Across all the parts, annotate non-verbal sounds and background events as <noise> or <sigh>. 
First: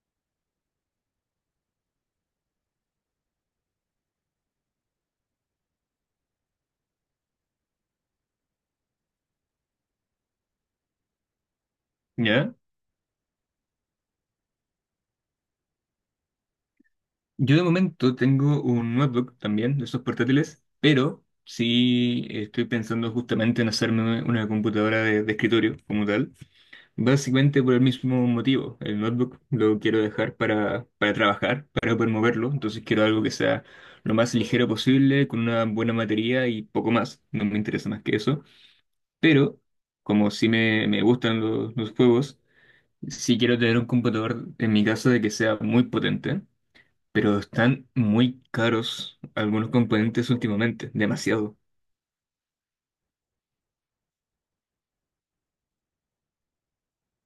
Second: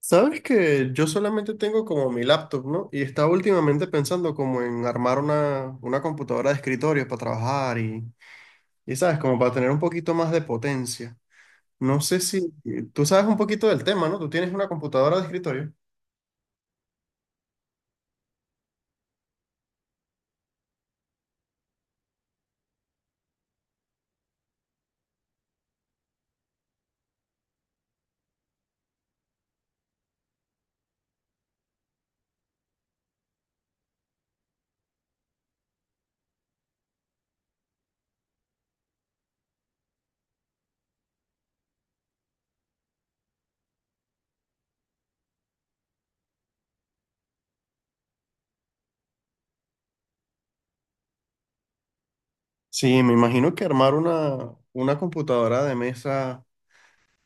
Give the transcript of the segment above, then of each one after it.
Sabes que yo solamente tengo como mi laptop, ¿no? Y estaba últimamente pensando como en armar una computadora de escritorio para trabajar ¿sabes? Como para tener un poquito más de potencia. No sé si ¿Ya? tú sabes un poquito del tema, ¿no? Tú tienes una computadora de escritorio. Yo de momento tengo un notebook también, de esos portátiles, pero sí estoy pensando justamente en hacerme una computadora de escritorio como tal. Básicamente por el mismo motivo. El notebook lo quiero dejar para trabajar, para poder moverlo. Entonces quiero algo que sea lo más ligero posible, con una buena batería y poco más. No me interesa más que eso. Pero como sí me gustan los juegos, sí quiero tener un computador en mi casa de que sea muy potente, pero están muy caros algunos componentes últimamente, demasiado. Sí, me imagino que armar una computadora de mesa,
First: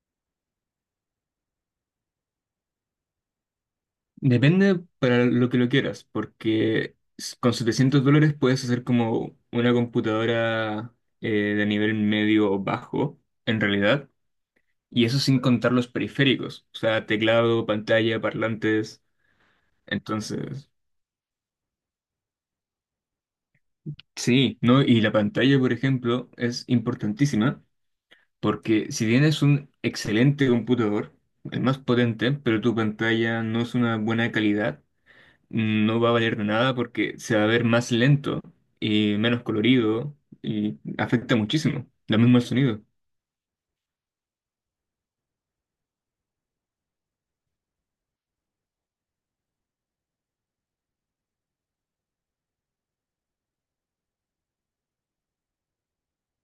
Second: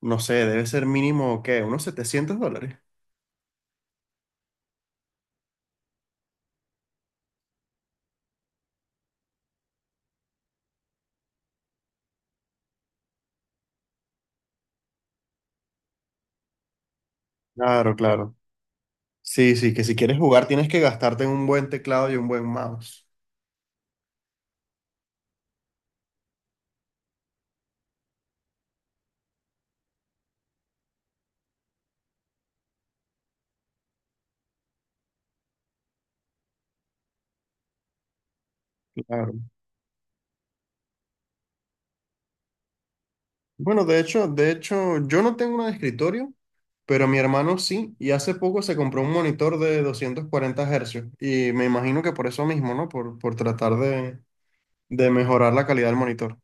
no sé, debe ser mínimo, ¿qué? Unos $700. Depende para lo que lo quieras, porque con $700 puedes hacer como una computadora de nivel medio o bajo, en realidad, y eso sin contar los periféricos, o sea, teclado, Claro, pantalla, claro. parlantes, Sí, sí, que si quieres jugar tienes entonces, que gastarte en un buen teclado y un buen mouse. sí, ¿no? Y la pantalla, por ejemplo, es importantísima. Porque si tienes un excelente computador, el más potente, pero tu pantalla no es una buena calidad, no va a valer de nada porque se va a ver más lento y Claro. menos colorido, y afecta muchísimo. Lo mismo el sonido. Bueno, yo no tengo una de escritorio, pero mi hermano sí, y hace poco se compró un monitor de 240 hercios, y me imagino que por eso mismo, ¿no? Por tratar de mejorar la calidad del monitor.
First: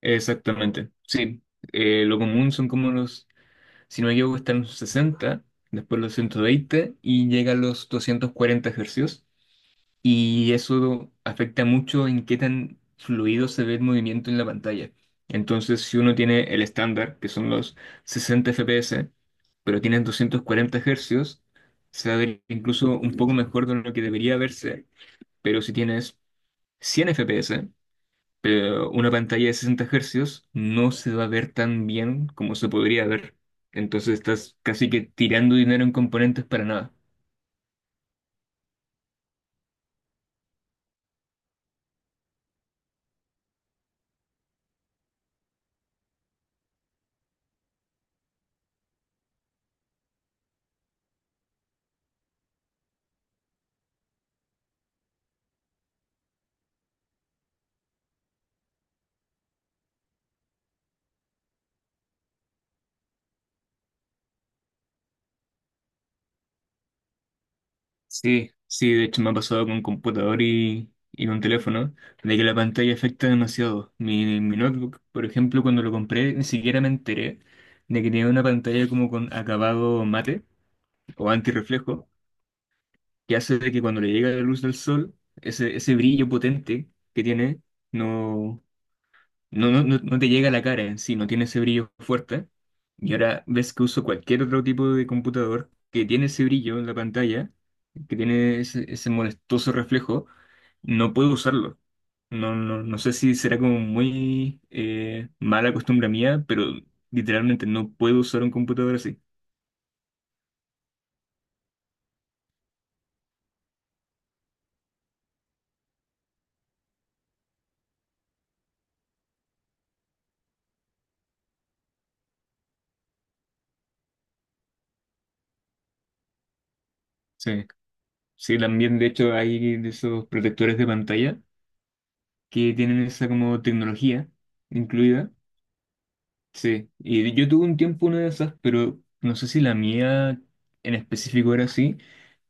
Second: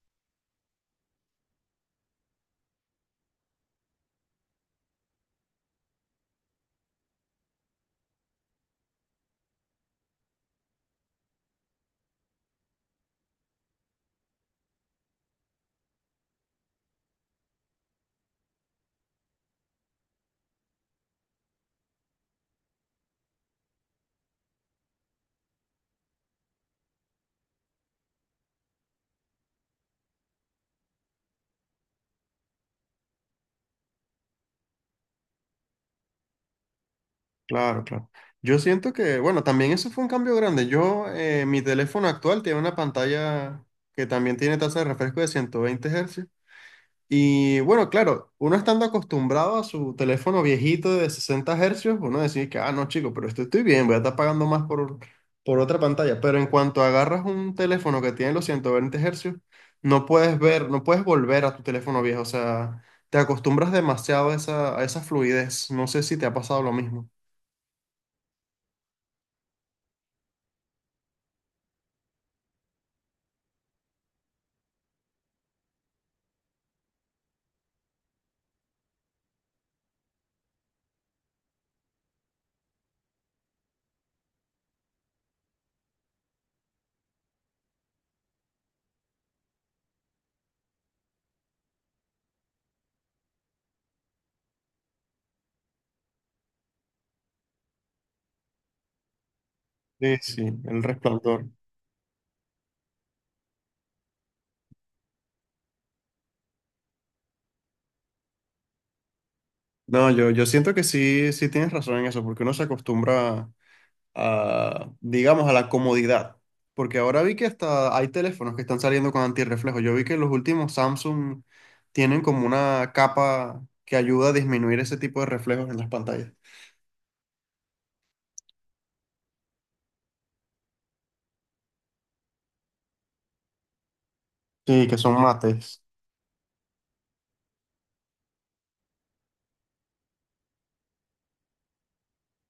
Exactamente. Sí. Lo común son como los, si no me equivoco, están los sesenta, después los 120 y llega a los 240 hercios. Y eso afecta mucho en qué tan fluido se ve el movimiento en la pantalla. Entonces, si uno tiene el estándar, que son los 60 FPS, pero tienen 240 hercios, se va a ver incluso un poco mejor de lo que debería verse, pero si tienes 100 FPS pero una pantalla de 60 hercios, no se va a ver tan bien como se podría ver. Entonces estás casi que tirando dinero en componentes para nada. Claro, claro. Yo siento que, bueno, también eso fue un cambio grande. Yo, mi teléfono actual tiene una pantalla que también tiene tasa de refresco de 120 hercios. Y bueno, claro, uno estando acostumbrado a su teléfono viejito de 60 hercios, uno decide que, ah, no, chico, pero esto estoy bien, voy a estar pagando más por otra pantalla. Pero en cuanto agarras un teléfono que tiene los 120 hercios, no puedes volver a tu teléfono viejo. O sea, te acostumbras demasiado a esa fluidez. No sé si te ha pasado lo mismo. Sí, sí, de hecho me ha pasado con computador y con teléfono, de que la pantalla afecta demasiado. Mi notebook, por ejemplo, cuando lo compré, ni siquiera me enteré de que tenía una pantalla como con acabado mate o antirreflejo, que hace de que cuando le llega la luz del sol, ese brillo potente que tiene, no, no, no, no, no te llega a la cara en sí, no tiene ese brillo fuerte. Y ahora ves que uso cualquier otro tipo de computador que tiene ese brillo en la pantalla, que tiene ese molestoso Sí, reflejo, sí, el no puedo resplandor. usarlo. No, no, no sé si será como muy mala costumbre mía, pero literalmente no puedo usar un computador así. No, yo siento que sí, sí tienes razón en eso, porque uno se acostumbra a, digamos, a la comodidad. Porque ahora vi que hasta hay teléfonos que están saliendo con antirreflejo. Yo vi que los últimos Samsung tienen como una capa que ayuda a disminuir ese tipo de reflejos en las pantallas. Sí. Sí, también de hecho hay de esos protectores de pantalla que tienen esa como tecnología Sí, que son incluida. mates. Sí, y yo tuve un tiempo una de esas, pero no sé si la mía en específico era así,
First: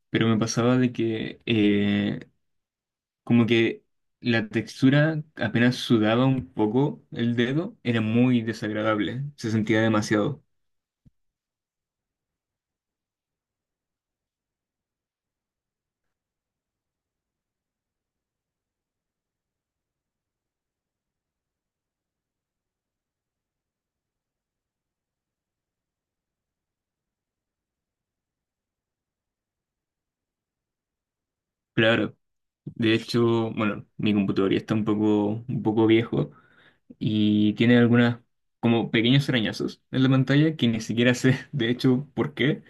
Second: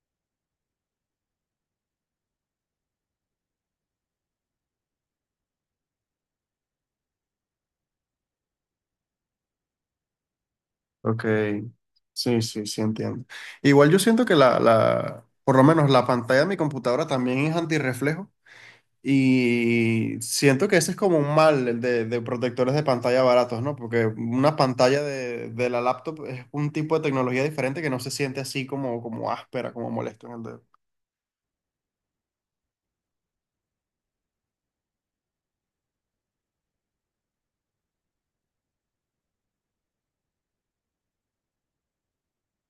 pero me pasaba de que como que la textura, apenas sudaba un poco el dedo, era muy desagradable, se sentía demasiado. Ok. Sí, sí, sí, entiendo. Igual yo siento que por lo menos la pantalla de mi computadora también es antirreflejo. Y siento que ese es como un mal el de protectores de pantalla baratos, ¿no? Porque una pantalla de la laptop es un tipo de tecnología diferente que no se siente así como, como áspera, como molesto en el dedo. Claro, de hecho, bueno, mi computador ya está un poco viejo y tiene algunas como pequeños arañazos en la pantalla que ni siquiera sé de hecho por qué.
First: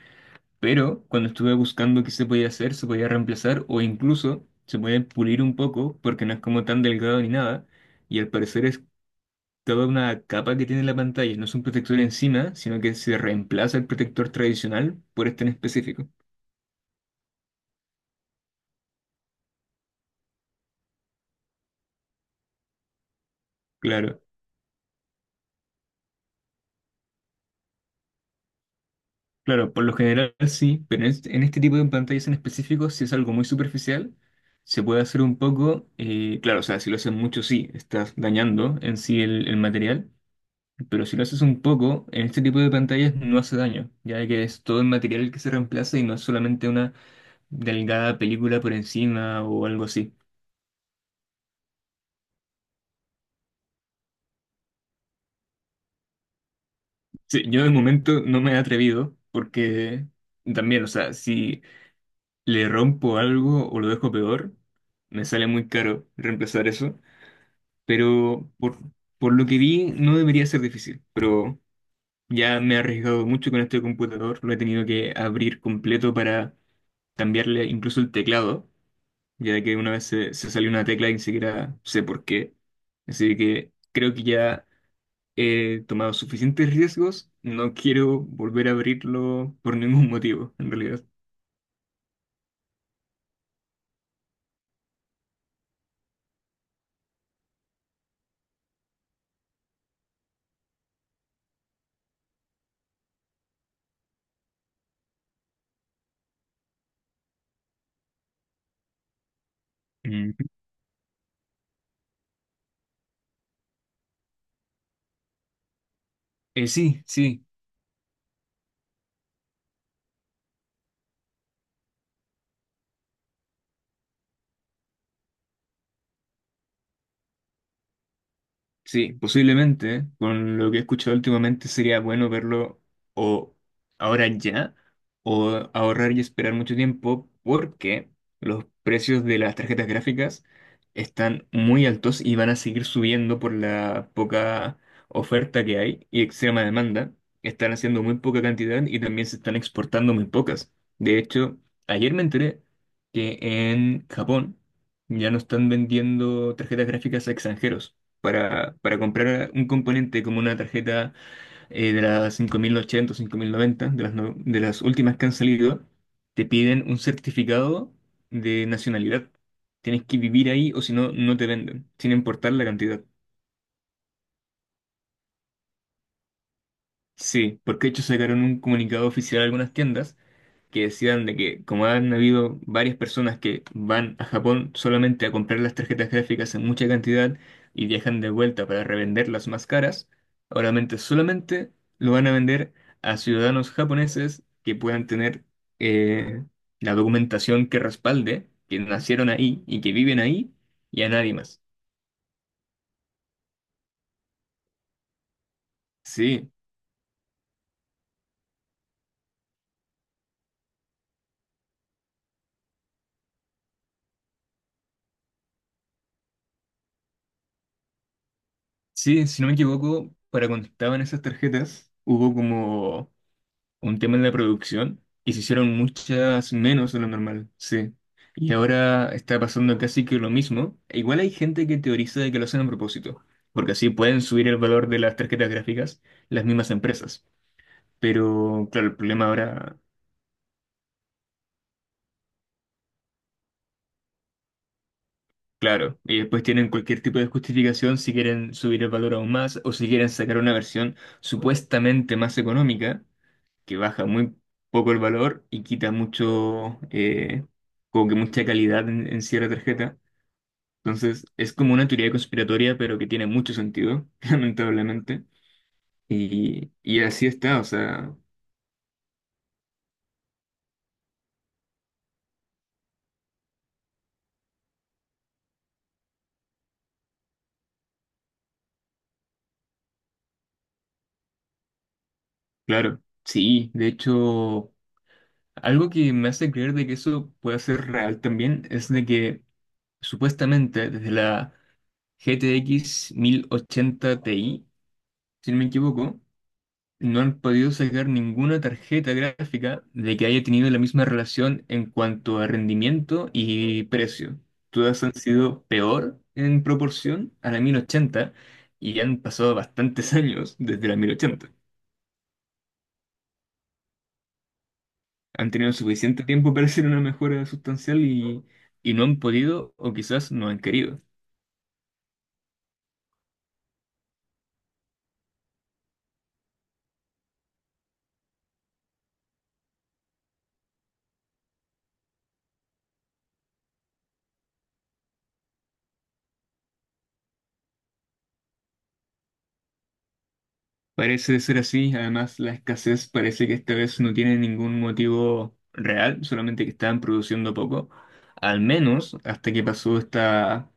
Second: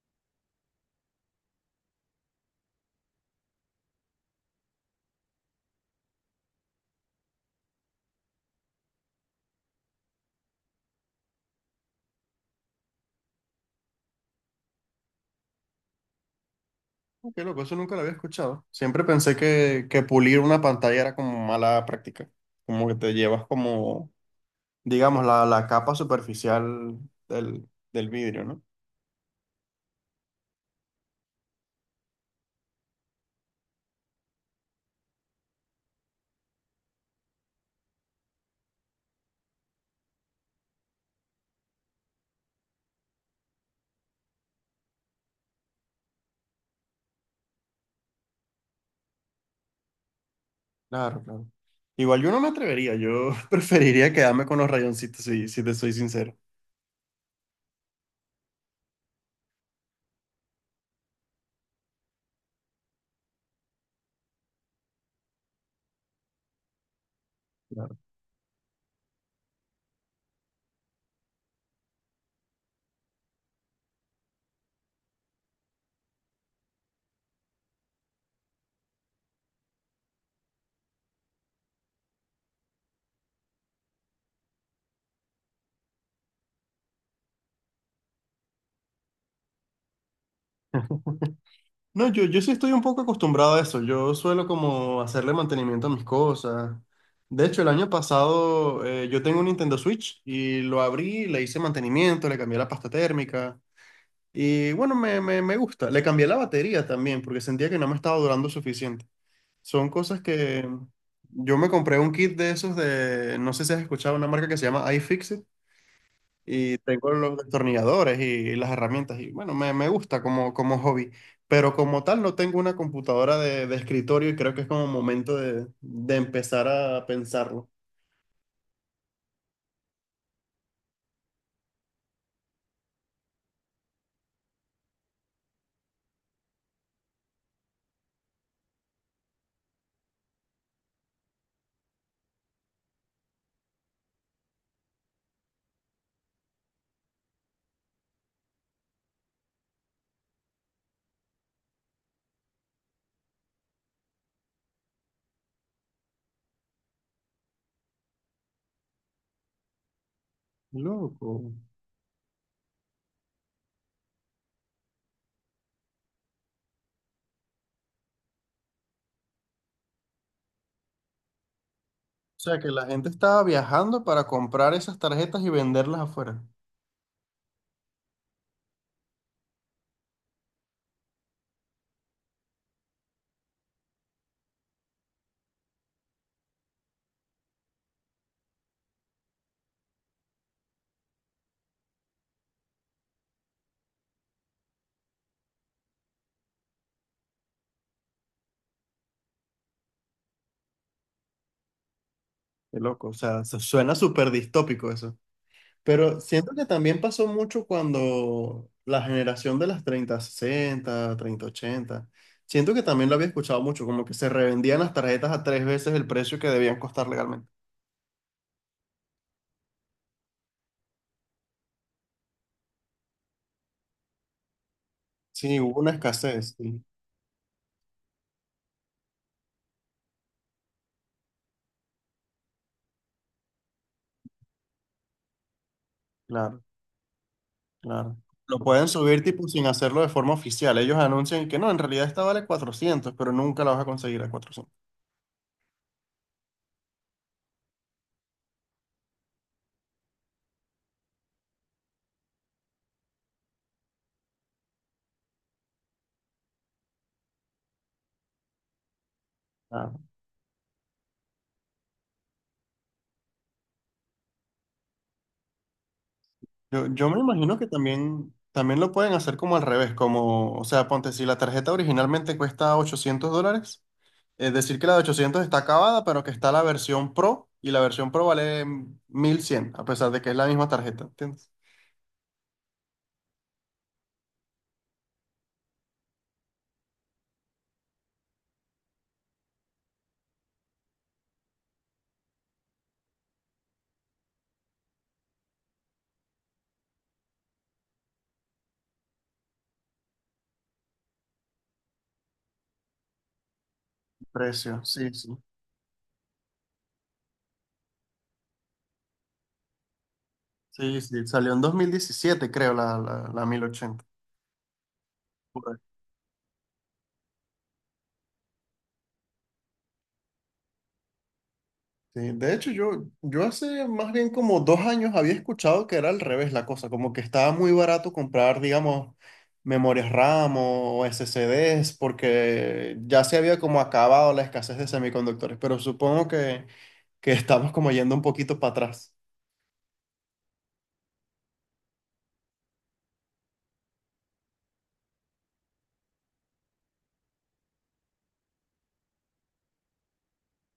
Pero cuando estuve buscando qué se podía hacer, se podía reemplazar o incluso se puede pulir un poco porque no es como tan delgado ni nada. Y al parecer es toda una capa que tiene la pantalla, no es un protector encima, sino que se reemplaza el protector tradicional por este en específico. Oh, qué loco, eso nunca lo había escuchado. Siempre pensé que pulir una pantalla era como mala práctica. Como que te llevas como, Claro, digamos, la capa superficial del vidrio, ¿no? claro, por lo general sí, pero en este tipo de pantallas en específico, si es algo muy superficial, se puede hacer un poco, claro, o sea, si lo hacen mucho sí, estás dañando en sí el material. Pero si lo haces un poco, en este tipo de pantallas no hace daño, ya que es todo el material que se reemplaza y no es solamente una delgada película por encima o algo así. Claro, claro. Igual yo no me atrevería, yo <laughs> preferiría quedarme con los rayoncitos, si te soy sincero. Sí, yo de momento no me he atrevido porque también, o sea, si le rompo algo o lo dejo peor, me sale muy caro reemplazar eso, pero por lo que vi no debería ser difícil, pero ya me he arriesgado mucho con este computador, lo he tenido que abrir completo para cambiarle incluso el teclado, ya que una vez se salió una tecla y ni siquiera sé por qué. Así que creo que ya he tomado suficientes riesgos, no quiero volver a abrirlo por ningún <laughs> motivo, en realidad. No, yo sí estoy un poco acostumbrado a eso. Yo suelo como hacerle mantenimiento a mis cosas. De hecho, el año pasado yo tengo un Nintendo Switch y lo abrí, le hice mantenimiento, le cambié la pasta térmica y bueno, me gusta. Le cambié la batería también porque sentía que no me estaba durando suficiente. Son cosas Mm. que yo me compré un kit de esos de, no sé si has escuchado una marca que se llama iFixit y Sí, tengo los sí. destornilladores y las herramientas y bueno, me gusta como, como hobby, pero como tal no tengo una computadora de escritorio y creo que es como momento de empezar a pensarlo. Sí, posiblemente, con lo que he escuchado últimamente, sería bueno verlo o ahora ya, o ahorrar y esperar mucho tiempo, porque los precios de las tarjetas gráficas están muy altos y van a seguir subiendo por la poca oferta que hay y extrema demanda. Están haciendo muy poca cantidad y también se están exportando muy pocas. De hecho, ayer me enteré que en Japón ya no están vendiendo tarjetas gráficas a extranjeros. Para, comprar un componente como una tarjeta Loco. De las 5080 o 5090, de las últimas que han salido, te piden un certificado de nacionalidad. Tienes que vivir ahí, o si no, no te venden, sin O importar sea, la que la cantidad. gente estaba viajando para comprar esas tarjetas y venderlas afuera. Sí, porque de hecho sacaron un comunicado oficial a algunas tiendas que decidan de que como han habido varias personas que van a Japón solamente a comprar las tarjetas gráficas en mucha cantidad y viajan de vuelta para revenderlas más caras, solamente lo van a vender a ciudadanos japoneses que puedan tener eh, la documentación que respalde que nacieron ahí y que viven ahí, y a nadie más. Qué loco, o sea, suena súper distópico eso. Pero Sí, siento que también pasó mucho cuando la generación de las 3060 3080 siento que también lo había escuchado mucho, como que se revendían las tarjetas a tres veces el precio que debían costar legalmente. sí, si no me equivoco, para cuando estaban esas tarjetas hubo como un tema en la producción y se Sí, hicieron hubo una muchas escasez, sí, menos de lo normal, sí. Y ahora está pasando casi que lo mismo. E igual hay gente que teoriza de que lo hacen a propósito, porque así pueden subir el valor de las tarjetas gráficas las claro, mismas empresas. claro. Lo Pero pueden claro, el subir problema tipo sin ahora, hacerlo de forma oficial. Ellos anuncian que no, en realidad esta vale 400 pero nunca la vas a conseguir a 400. claro, y después tienen cualquier tipo de justificación si quieren subir el valor aún más o si quieren sacar una versión supuestamente más económica, que baja muy poco el valor y quita mucho, como que mucha calidad en cierta Claro. tarjeta. Entonces, es como una teoría conspiratoria, pero que tiene mucho sentido, <laughs> lamentablemente. Y, Yo, y yo me así imagino está, o que sea, también, también lo pueden hacer como al revés, como, o sea, ponte, si la tarjeta originalmente cuesta $800. Es decir, que la de 800 está acabada, pero que está la versión Pro y la versión Pro vale 1100 a pesar de que es la misma tarjeta, ¿entiendes? claro, sí. De hecho, algo que me hace creer de que eso puede ser real también es de que supuestamente desde la GTX 80 Ti, si no me equivoco, no han podido sacar ninguna tarjeta gráfica de que haya tenido la misma relación en cuanto a rendimiento y precio. Precio, Todas sí, han sí. sido peor en proporción a la 1080, y han pasado bastantes <laughs> años desde la Sí, sí, 1080. salió en 2017, creo, la 1080. Han Por tenido ahí. suficiente tiempo para hacer una mejora sustancial y no han podido o quizás no han querido. Sí, de hecho, yo hace más bien como 2 años había escuchado que era al revés la cosa, como que estaba muy barato comprar, digamos, memorias RAM o SSDs, porque ya se había como acabado la escasez de semiconductores, pero supongo que estamos como yendo un poquito para atrás. Parece ser así, además la escasez parece que esta vez no tiene ningún motivo real, solamente que estaban produciendo poco, al menos hasta que pasó esta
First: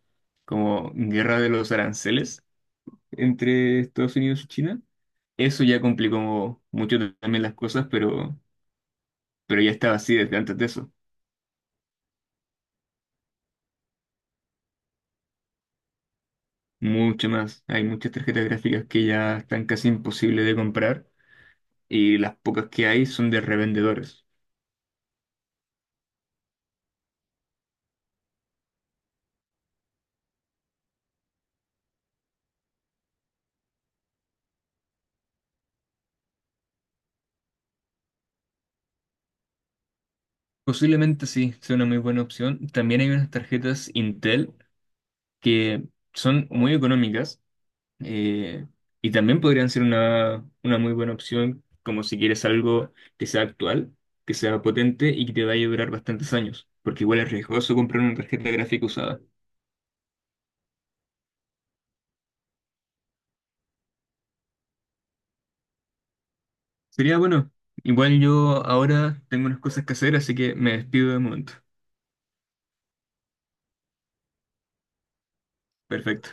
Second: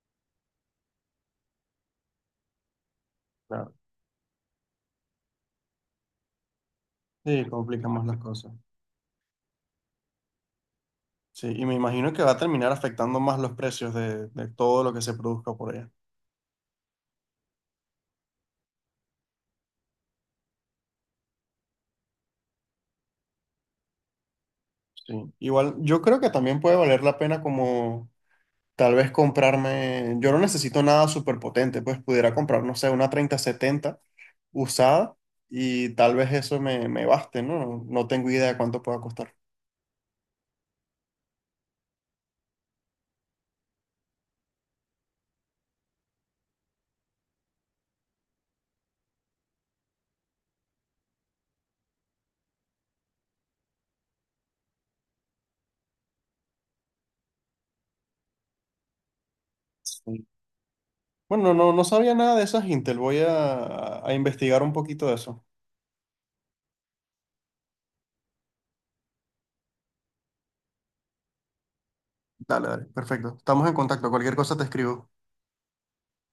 como guerra de los aranceles Claro. entre Estados Unidos y China. Eso ya complicó mucho también Sí, las cosas, complica más las pero, cosas. pero ya estaba así desde antes de eso, Sí, y me imagino que va a terminar afectando más los precios de todo lo que se produzca por allá. mucho más. Hay muchas tarjetas gráficas que ya están casi imposibles de comprar y las pocas que hay son de revendedores. Sí. Igual, yo creo que también puede valer la pena como tal vez comprarme, yo no necesito nada súper potente, pues pudiera comprar, no sé, una 3070 usada y tal vez eso me baste, ¿no? No tengo idea de cuánto pueda costar. Posiblemente sí, sea una muy buena opción. También hay unas tarjetas Intel que son muy económicas, eh, y también podrían ser una muy buena opción, como si quieres algo que sea actual, que sea potente y que te vaya a durar bastantes años, porque igual es riesgoso comprar una tarjeta gráfica usada. Sí. Bueno, no, no sabía nada de esas Intel, voy a investigar un poquito de eso. Sería bueno. Igual yo ahora tengo unas cosas que hacer, así que me despido de momento. Dale, dale, perfecto. Estamos en contacto, cualquier cosa te escribo. Perfecto.